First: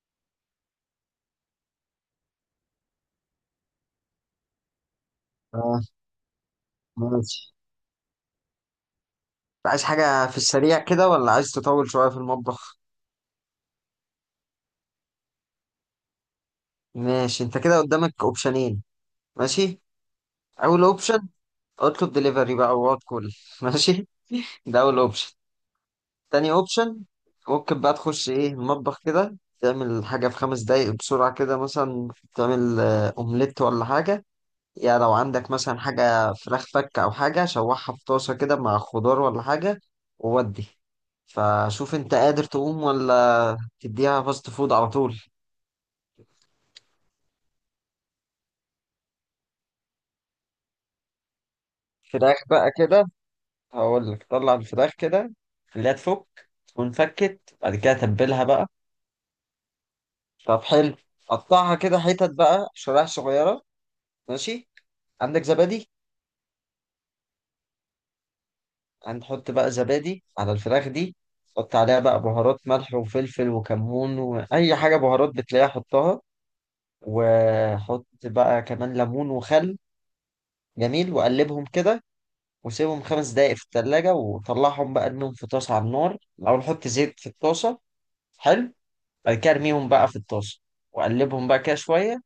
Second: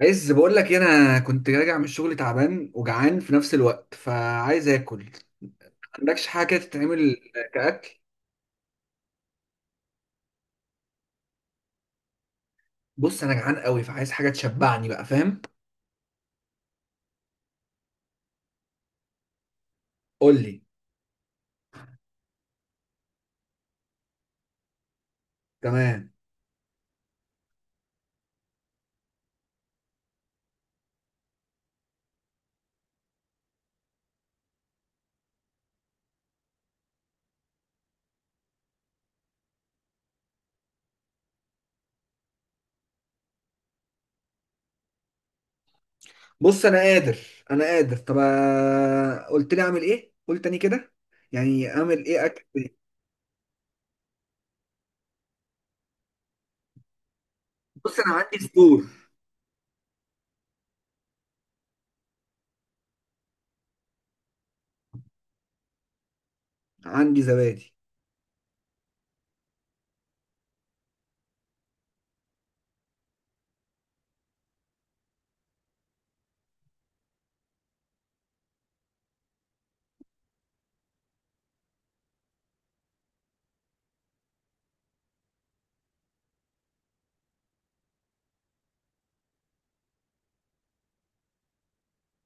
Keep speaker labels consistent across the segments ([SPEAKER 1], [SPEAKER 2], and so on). [SPEAKER 1] عايز بقول لك إيه، انا كنت راجع من الشغل تعبان وجعان في نفس الوقت فعايز اكل.
[SPEAKER 2] اه.
[SPEAKER 1] عندكش حاجه كده تتعمل
[SPEAKER 2] ماشي،
[SPEAKER 1] كاكل؟
[SPEAKER 2] عايز حاجة في السريع كده ولا عايز تطول شوية في المطبخ؟
[SPEAKER 1] بص انا جعان قوي فعايز حاجه تشبعني بقى، فاهم.
[SPEAKER 2] ماشي، انت كده قدامك اوبشنين. ماشي.
[SPEAKER 1] قول لي.
[SPEAKER 2] اول اوبشن: اطلب دليفري بقى وقعد كل ماشي، ده اول اوبشن.
[SPEAKER 1] تمام.
[SPEAKER 2] تاني اوبشن، ممكن بقى تخش ايه المطبخ كده تعمل حاجة في خمس دقايق بسرعة كده مثلا. تعمل اومليت ولا حاجة، يا لو عندك مثلا حاجة فراخ فك أو حاجة شوحها في طاسة كده مع خضار ولا حاجة وودي. فشوف انت قادر تقوم ولا تديها فاست فود على طول.
[SPEAKER 1] بص انا قادر، انا قادر. طب قلت لي اعمل ايه، قول تاني كده. يعني اعمل ايه،
[SPEAKER 2] فراخ
[SPEAKER 1] اكل
[SPEAKER 2] بقى
[SPEAKER 1] إيه؟
[SPEAKER 2] كده، هقول لك طلع الفراخ كده، خليها تفك تكون فكت، بعد كده
[SPEAKER 1] بص انا عندي
[SPEAKER 2] تبلها بقى.
[SPEAKER 1] فطور.
[SPEAKER 2] طب حلو، قطعها كده حتت بقى شرايح صغيرة. ماشي. عندك زبادي؟
[SPEAKER 1] عندي زبادي.
[SPEAKER 2] هنحط بقى زبادي على الفراخ دي، حط عليها بقى بهارات ملح وفلفل وكمون وأي حاجة بهارات بتلاقيها حطها. وحط بقى كمان ليمون وخل. جميل، وقلبهم كده وسيبهم خمس دقايق في التلاجة وطلعهم بقى ارميهم في طاسة على النار. الأول حط زيت في الطاسة. حلو. بعد كده ارميهم بقى في الطاسة وقلبهم بقى كده شوية.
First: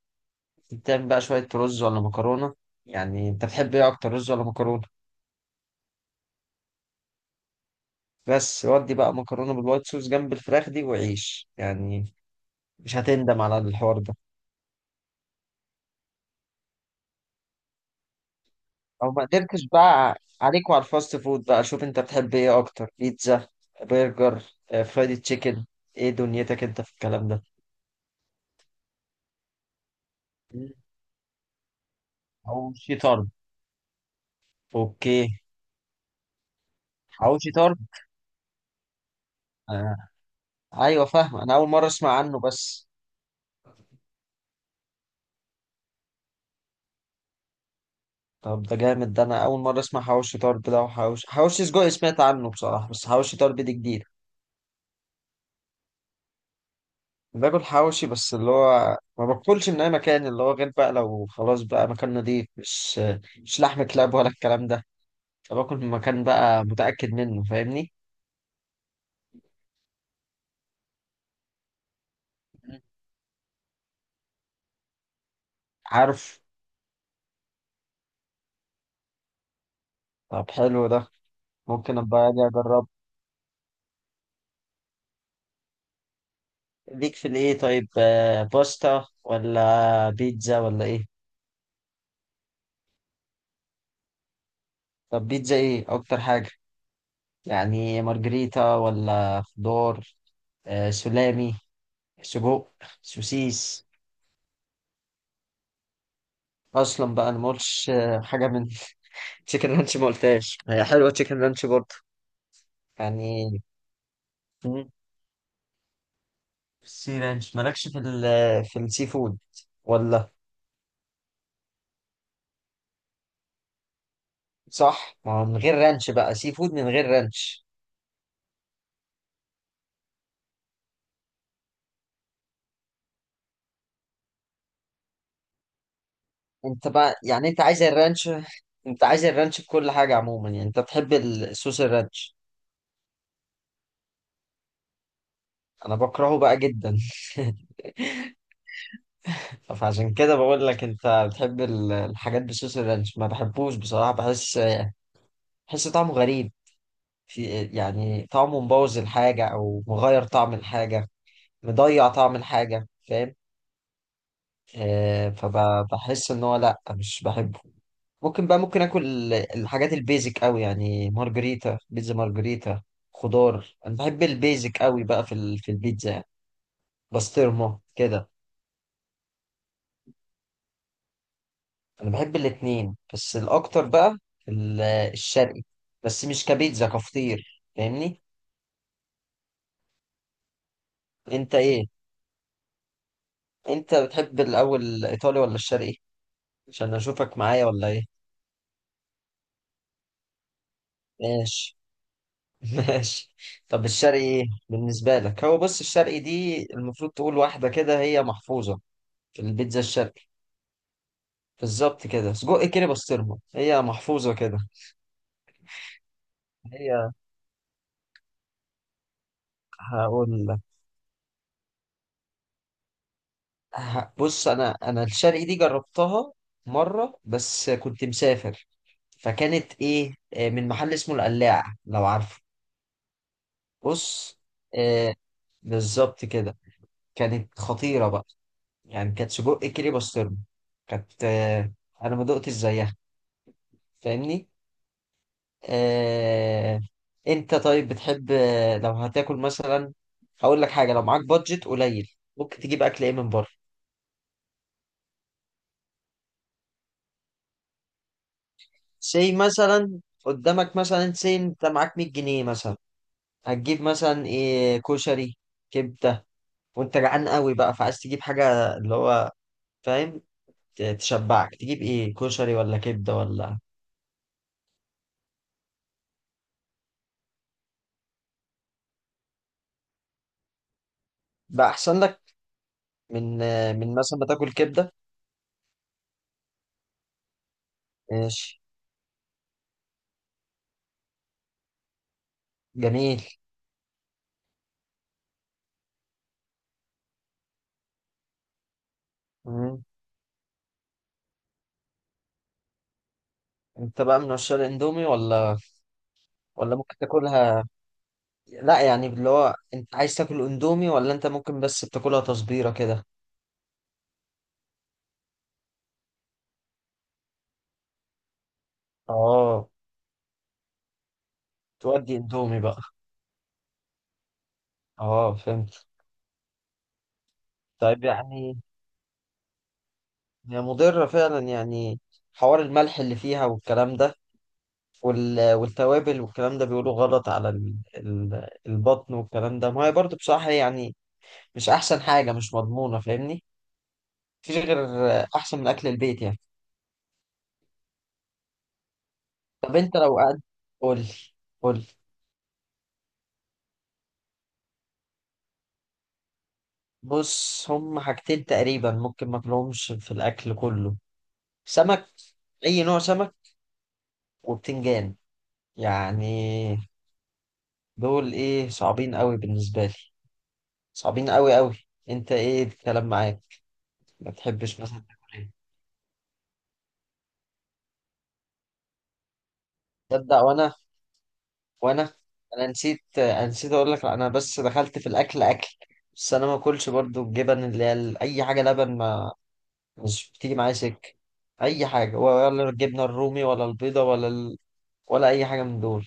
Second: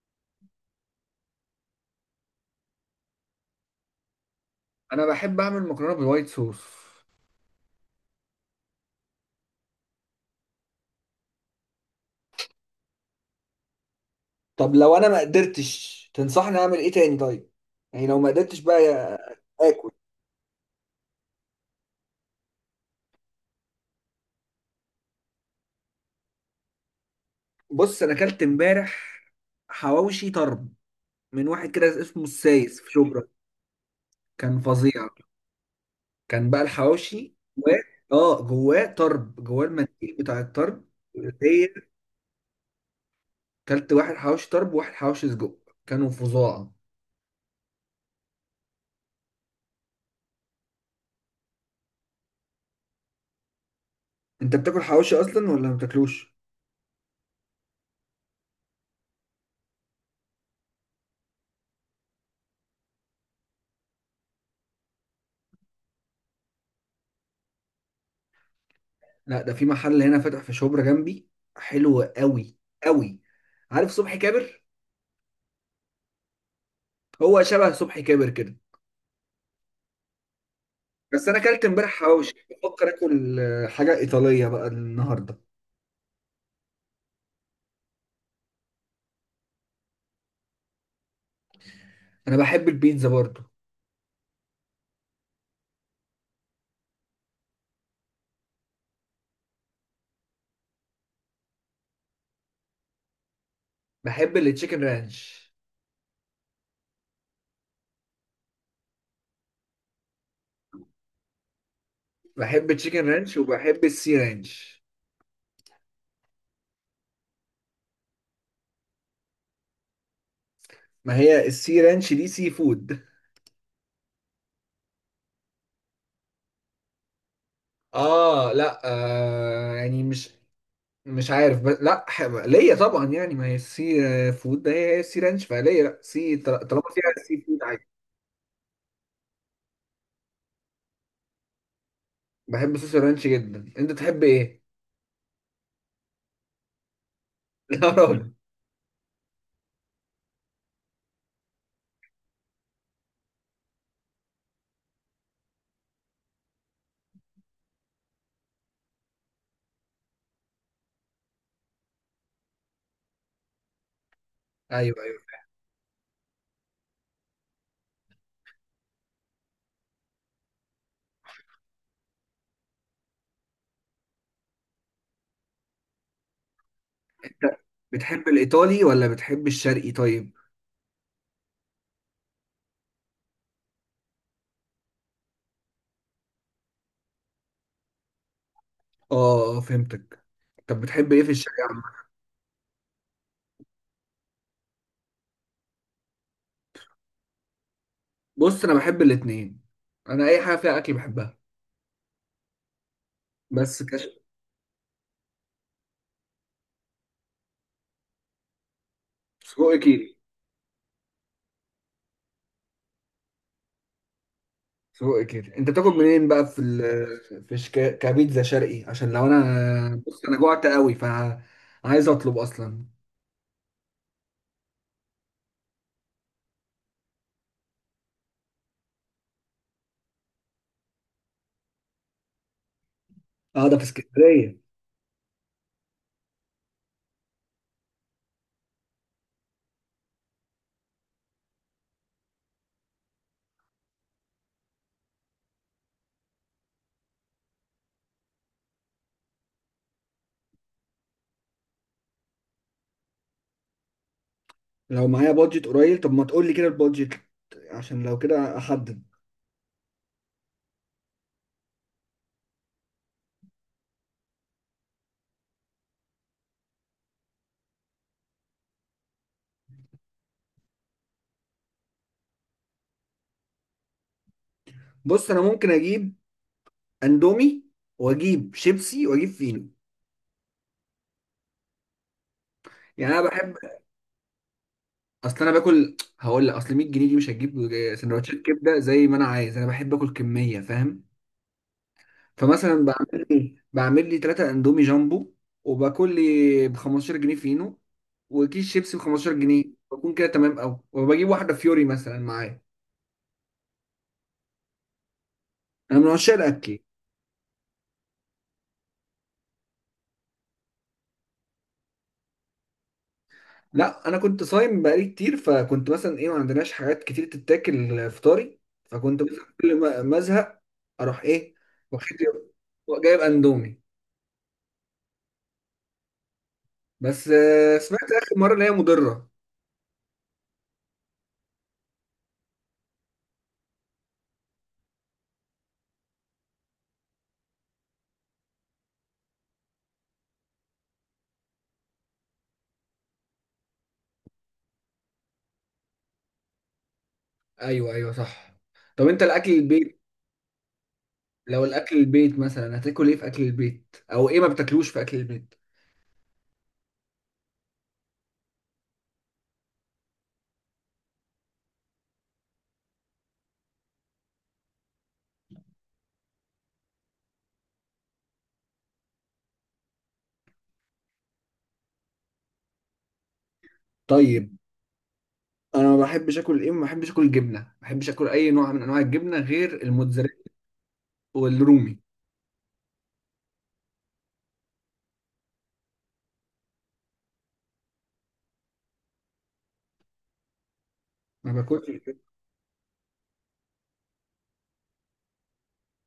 [SPEAKER 2] تعمل بقى شوية رز ولا مكرونة. يعني أنت بتحب إيه أكتر، رز ولا مكرونة؟
[SPEAKER 1] انا بحب اعمل مكرونه بالوايت صوص.
[SPEAKER 2] بس ودي بقى مكرونة بالوايت صوص جنب الفراخ دي وعيش يعني. مش هتندم على الحوار ده.
[SPEAKER 1] طب لو انا ما قدرتش، تنصحني اعمل ايه تاني طيب؟ يعني لو ما قدرتش بقى
[SPEAKER 2] لو ما قدرتش
[SPEAKER 1] اكل.
[SPEAKER 2] بقى عليك وعلى الفاست فود بقى. شوف أنت بتحب إيه أكتر، بيتزا، برجر، فرايدي تشيكن. إيه دنيتك أنت في الكلام ده؟
[SPEAKER 1] بص انا اكلت امبارح حواوشي طرب من واحد كده اسمه
[SPEAKER 2] أو
[SPEAKER 1] السايس في شبرا.
[SPEAKER 2] شيطان.
[SPEAKER 1] كان فظيع.
[SPEAKER 2] اوكي.
[SPEAKER 1] كان بقى الحواوشي
[SPEAKER 2] حواوشي
[SPEAKER 1] جواه.
[SPEAKER 2] طرب.
[SPEAKER 1] اه، جواه طرب، جواه
[SPEAKER 2] آه.
[SPEAKER 1] المنديل بتاع الطرب.
[SPEAKER 2] ايوه فاهم، انا اول
[SPEAKER 1] هي،
[SPEAKER 2] مره اسمع عنه بس.
[SPEAKER 1] اكلت واحد حواوشي طرب وواحد حواوشي سجق، كانوا فظاع.
[SPEAKER 2] طب ده جامد ده، انا اول مره اسمع حواوشي طرب ده، وحواوشي حواوشي سجق سمعت عنه بصراحه، بس حواوشي طرب دي جديد.
[SPEAKER 1] انت بتاكل حواوشي اصلا ولا ما بتاكلوش؟
[SPEAKER 2] باكل حواوشي، بس اللي هو ما باكلش من اي مكان، اللي هو غير بقى لو خلاص بقى مكان نضيف، مش مش لحم كلاب ولا الكلام ده. فباكل من مكان بقى متاكد منه فاهمني.
[SPEAKER 1] لا، ده في محل هنا فاتح في شبرا جنبي، حلو قوي قوي. عارف صبحي كابر؟
[SPEAKER 2] عارف.
[SPEAKER 1] هو شبه صبحي كابر كده.
[SPEAKER 2] طب حلو ده.
[SPEAKER 1] بس انا اكلت امبارح
[SPEAKER 2] ممكن ابقى
[SPEAKER 1] حواوشي،
[SPEAKER 2] اجي اجرب
[SPEAKER 1] بفكر اكل حاجه ايطاليه بقى النهارده.
[SPEAKER 2] ليك في الايه؟ طيب، باستا ولا بيتزا ولا ايه؟
[SPEAKER 1] انا بحب البيتزا برضو.
[SPEAKER 2] طب بيتزا ايه اكتر حاجة؟ يعني مارجريتا ولا خضار، آه سلامي، سجق، سوسيس.
[SPEAKER 1] بحب التشيكن رانش.
[SPEAKER 2] اصلا بقى انا ما قلتش حاجة من تشيكن رانش ما قلتهاش، هي حلوة تشيكن رانش برضه
[SPEAKER 1] بحب التشيكن رانش
[SPEAKER 2] يعني.
[SPEAKER 1] وبحب السي رانش.
[SPEAKER 2] مم. سي رانش مالكش في السي فود ولا؟
[SPEAKER 1] ما هي السي رانش دي سي فود.
[SPEAKER 2] صح، ما هو من غير رانش بقى سي فود من غير رانش.
[SPEAKER 1] اه لا يعني مش عارف، بس لا، ليا طبعا، يعني ما هي السي فود ده، هي السي رانش فليا، لا سي
[SPEAKER 2] انت
[SPEAKER 1] طالما فيها
[SPEAKER 2] بقى
[SPEAKER 1] السي
[SPEAKER 2] يعني انت
[SPEAKER 1] فود
[SPEAKER 2] عايز
[SPEAKER 1] عادي.
[SPEAKER 2] الرانش؟ انت عايز الرانش في كل حاجة عموما، يعني انت بتحب الصوص الرانش.
[SPEAKER 1] بحب صوص الرانش جدا، انت تحب ايه؟
[SPEAKER 2] انا بكرهه بقى جدا.
[SPEAKER 1] يا راجل.
[SPEAKER 2] فعشان كده بقول لك، انت بتحب الحاجات بصوص الرانش، ما بحبوش بصراحة. بحس طعمه غريب. في يعني طعمه مبوظ الحاجة او مغير طعم الحاجة، مضيع طعم الحاجة فاهم.
[SPEAKER 1] ايوه ايوه.
[SPEAKER 2] فبحس ان هو لا مش بحبه. ممكن بقى ممكن اكل الحاجات البيزك قوي، يعني مارجريتا، بيتزا مارجريتا، خضار. انا بحب البيزك قوي بقى في في البيتزا يعني،
[SPEAKER 1] أنت
[SPEAKER 2] بسطرمة
[SPEAKER 1] بتحب
[SPEAKER 2] كده.
[SPEAKER 1] الايطالي ولا بتحب الشرقي طيب؟
[SPEAKER 2] انا بحب الاتنين بس الاكتر بقى الشرقي، بس مش كبيتزا كفطير فاهمني.
[SPEAKER 1] اه، فهمتك. طب بتحب ايه في
[SPEAKER 2] انت
[SPEAKER 1] الشرقي؟
[SPEAKER 2] ايه، انت بتحب الاول الايطالي ولا الشرقي؟ عشان اشوفك معايا ولا ايه.
[SPEAKER 1] بص انا بحب الاتنين، انا اي حاجه فيها اكل بحبها.
[SPEAKER 2] ماشي. ماشي.
[SPEAKER 1] بس
[SPEAKER 2] طب الشرقي
[SPEAKER 1] كش.
[SPEAKER 2] ايه بالنسبه لك؟ هو بص، الشرقي دي المفروض تقول واحده كده هي محفوظه في
[SPEAKER 1] سجق
[SPEAKER 2] البيتزا
[SPEAKER 1] كيري.
[SPEAKER 2] الشرقي. بالظبط كده، سجق كده بسطرمه، هي محفوظه كده.
[SPEAKER 1] سجق كيري، انت بتاكل منين بقى في
[SPEAKER 2] هي
[SPEAKER 1] ال... في شك... كبيتزا شرقي؟ عشان لو انا، بص انا
[SPEAKER 2] هقول
[SPEAKER 1] جوعت قوي فعايز اطلب اصلا.
[SPEAKER 2] بص، انا الشرقي دي جربتها مره بس، كنت مسافر. فكانت ايه، من محل اسمه القلاع، لو عارفه.
[SPEAKER 1] اه ده في
[SPEAKER 2] بص.
[SPEAKER 1] اسكندريه.
[SPEAKER 2] آه، بالظبط كده. كانت خطيره بقى، يعني كانت سجق كيري بسطرمه. كانت آه، انا ما دقتش زيها فاهمني. آه، انت طيب بتحب، لو هتاكل مثلا، هقول لك حاجه. لو معاك بادجت قليل ممكن تجيب اكل ايه من بره؟
[SPEAKER 1] لو معايا بادجت قليل، طب ما تقول لي كده البادجت، عشان لو كده احدد.
[SPEAKER 2] سي مثلا قدامك مثلا، سي انت معاك 100 جنيه مثلا، هتجيب مثلا ايه؟ كشري، كبده، وانت جعان قوي بقى، فعايز تجيب حاجه اللي هو فاهم تشبعك. تجيب ايه، كشري ولا كبده ولا؟
[SPEAKER 1] بص انا ممكن اجيب اندومي واجيب شيبسي واجيب فينو.
[SPEAKER 2] بقى احسن لك،
[SPEAKER 1] يعني انا
[SPEAKER 2] من
[SPEAKER 1] بحب،
[SPEAKER 2] آه، من مثلا ما تاكل كبده.
[SPEAKER 1] اصل انا باكل، هقول لك اصل 100 جنيه دي مش هتجيب سندوتشات
[SPEAKER 2] ماشي.
[SPEAKER 1] كبده زي ما انا عايز، انا بحب اكل كميه فاهم. فمثلا
[SPEAKER 2] جميل.
[SPEAKER 1] بعمل لي 3 اندومي جامبو، وباكل لي ب 15 جنيه فينو، وكيس شيبسي ب 15 جنيه.
[SPEAKER 2] مم.
[SPEAKER 1] بكون كده تمام قوي، وبجيب واحدة فيوري مثلا معايا.
[SPEAKER 2] انت بقى من عشاق الاندومي ولا؟
[SPEAKER 1] انا من عشاق
[SPEAKER 2] ولا
[SPEAKER 1] الاكل.
[SPEAKER 2] ممكن تاكلها، لا يعني اللي هو انت عايز تاكل اندومي ولا انت ممكن بس بتاكلها تصبيره كده.
[SPEAKER 1] لا انا كنت صايم بقالي كتير، فكنت مثلا ايه، ما عندناش حاجات كتير تتاكل فطاري. فكنت مثلا
[SPEAKER 2] اه.
[SPEAKER 1] كل ما ازهق اروح ايه،
[SPEAKER 2] تودي اندومي بقى.
[SPEAKER 1] جايب اندومي.
[SPEAKER 2] اه فهمت.
[SPEAKER 1] بس
[SPEAKER 2] طيب
[SPEAKER 1] سمعت اخر مرة
[SPEAKER 2] يعني،
[SPEAKER 1] ان هي مضرة.
[SPEAKER 2] هي مضرة فعلا يعني؟ حوار الملح اللي فيها والكلام ده، والتوابل والكلام ده، بيقولوا غلط على البطن والكلام ده. ما هي برضه بصراحة يعني مش أحسن حاجة، مش مضمونة فاهمني. مفيش غير أحسن من أكل البيت يعني.
[SPEAKER 1] ايوه ايوه صح. طب انت الاكل
[SPEAKER 2] طب أنت
[SPEAKER 1] البيت،
[SPEAKER 2] لو قعدت. قولي.
[SPEAKER 1] لو
[SPEAKER 2] قولي.
[SPEAKER 1] الاكل البيت مثلا هتاكل ايه في اكل البيت، او ايه ما بتاكلوش في اكل البيت؟
[SPEAKER 2] بص، هم حاجتين تقريبا ممكن ماكلهمش في الأكل كله: سمك، أي نوع سمك، وبتنجان. يعني دول إيه، صعبين قوي بالنسبة لي، صعبين قوي قوي. انت ايه الكلام معاك، ما
[SPEAKER 1] طيب
[SPEAKER 2] تحبش مثلا تاكل ايه؟
[SPEAKER 1] انا ما بحبش اكل ايه، ما بحبش اكل جبنه، ما بحبش اكل اي نوع من انواع الجبنه غير
[SPEAKER 2] تصدق،
[SPEAKER 1] الموتزاريلا
[SPEAKER 2] وانا،
[SPEAKER 1] والرومي.
[SPEAKER 2] وانا انا نسيت انا نسيت اقول لك، انا بس دخلت في الاكل اكل. بس انا ما اكلش برضو الجبن، اللي هي اي حاجه لبن ما مش بتيجي معايا سكه،
[SPEAKER 1] ما
[SPEAKER 2] اي
[SPEAKER 1] باكلش
[SPEAKER 2] حاجه
[SPEAKER 1] الجبنة.
[SPEAKER 2] ولا الجبنه الرومي ولا البيضه ولا ال... ولا اي حاجه من دول.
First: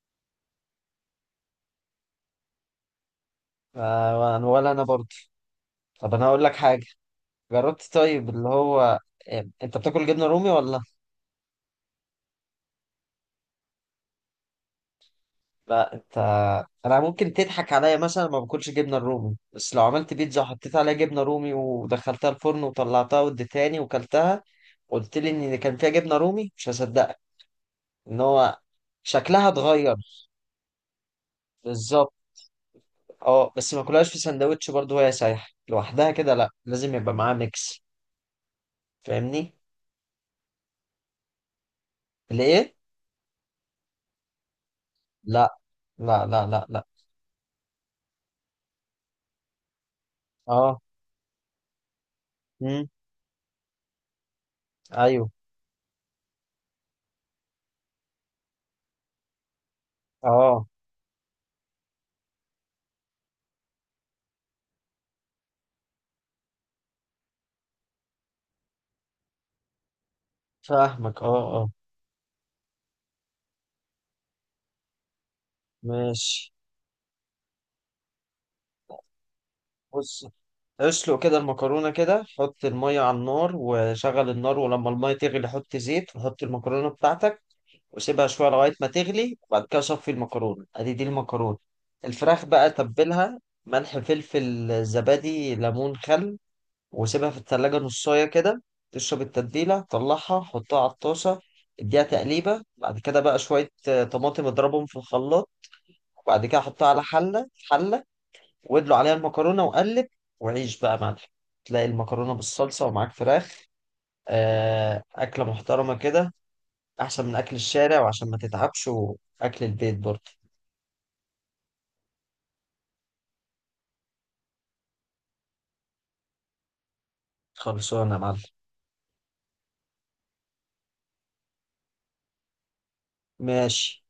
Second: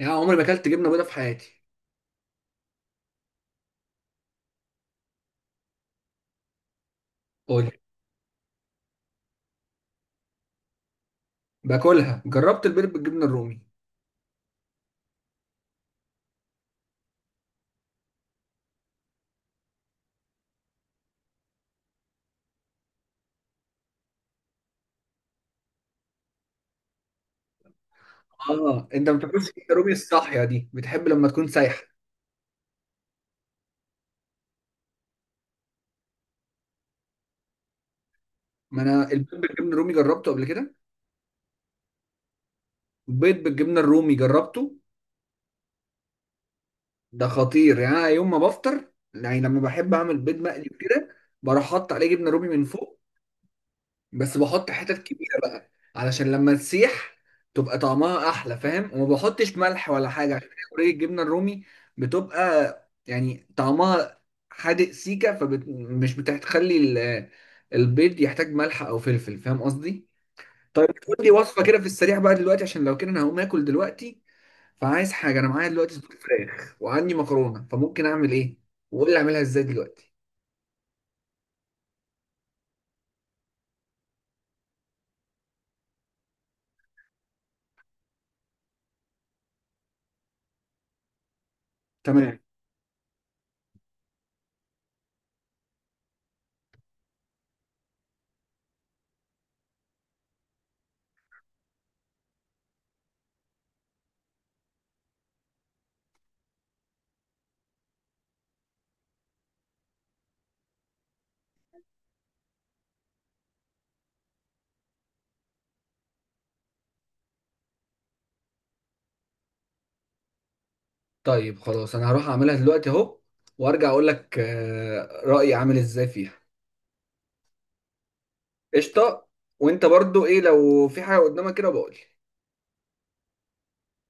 [SPEAKER 1] يعني عمري ما اكلت جبنه بيضاء في حياتي.
[SPEAKER 2] ف- ولا انا برضو. طب انا هقول لك حاجه،
[SPEAKER 1] قول.
[SPEAKER 2] جربت طيب اللي هو، انت بتاكل جبنه رومي ولا؟
[SPEAKER 1] باكلها، جربت البيض بالجبنه الرومي.
[SPEAKER 2] لا انت، انا ممكن تضحك عليا مثلا، ما باكلش جبنه الرومي، بس لو عملت بيتزا وحطيت عليها جبنه رومي ودخلتها الفرن وطلعتها واديتهاني وكلتها، قلت لي ان كان فيها جبنه رومي مش هصدقك، ان هو
[SPEAKER 1] اه انت ما
[SPEAKER 2] شكلها
[SPEAKER 1] بتاكلش الجبنه الرومي
[SPEAKER 2] اتغير.
[SPEAKER 1] الصاحيه دي، بتحب لما تكون سايحه.
[SPEAKER 2] بالظبط. اه، بس ما كلهاش في سندوتش برضه وهي سايحه لوحدها كده. لا لازم يبقى معاها ميكس
[SPEAKER 1] ما انا البيض
[SPEAKER 2] فاهمني.
[SPEAKER 1] بالجبنه الرومي جربته قبل كده.
[SPEAKER 2] ليه.
[SPEAKER 1] البيض بالجبنه الرومي جربته،
[SPEAKER 2] لا، لا، لا، لا، لا.
[SPEAKER 1] ده خطير. يعني انا يوم ما بفطر، يعني لما بحب اعمل بيض مقلي
[SPEAKER 2] اه.
[SPEAKER 1] وكده، بروح احط عليه جبنه رومي من
[SPEAKER 2] امم.
[SPEAKER 1] فوق. بس بحط حتت
[SPEAKER 2] ايوه.
[SPEAKER 1] كبيره بقى، علشان لما تسيح تبقى طعمها احلى فاهم. وما بحطش ملح ولا حاجه، عشان
[SPEAKER 2] اه.
[SPEAKER 1] هي already الجبنه الرومي بتبقى يعني طعمها حادق سيكه، فمش بتخلي البيض يحتاج ملح او فلفل، فاهم قصدي؟ طيب تقول
[SPEAKER 2] فاهمك، اه
[SPEAKER 1] لي وصفه
[SPEAKER 2] اه.
[SPEAKER 1] كده في السريع بقى دلوقتي، عشان لو كده انا هقوم اكل دلوقتي. فعايز حاجه، انا معايا دلوقتي صدور
[SPEAKER 2] ماشي.
[SPEAKER 1] فراخ وعندي مكرونه، فممكن اعمل ايه؟ وقول لي اعملها ازاي دلوقتي.
[SPEAKER 2] بص، اسلق كده المكرونة كده، حط المية على النار وشغل النار، ولما المية تغلي حط زيت وحط المكرونة بتاعتك وسيبها شوية لغاية ما تغلي. وبعد كده صفي المكرونة، ادي دي المكرونة.
[SPEAKER 1] تمام.
[SPEAKER 2] الفراخ بقى تبلها ملح فلفل زبادي ليمون خل، وسيبها في التلاجة نصاية كده. تشرب التتبيلة طلعها، حطها على الطاسة، اديها تقليبة. بعد كده بقى شوية طماطم اضربهم في الخلاط. وبعد كده حطها على حلة حلة وادلو عليها المكرونه وقلب. وعيش بقى يا معلم. تلاقي المكرونه بالصلصه ومعاك فراخ، اكله محترمه كده، احسن من اكل الشارع وعشان ما تتعبش واكل البيت برضه.
[SPEAKER 1] طيب خلاص انا هروح اعملها دلوقتي اهو، وارجع اقول لك رايي عامل ازاي فيها.
[SPEAKER 2] خلصانه يا معلم.
[SPEAKER 1] قشطه. وانت برضو ايه، لو في حاجه قدامك كده بقول لي.
[SPEAKER 2] ماشي.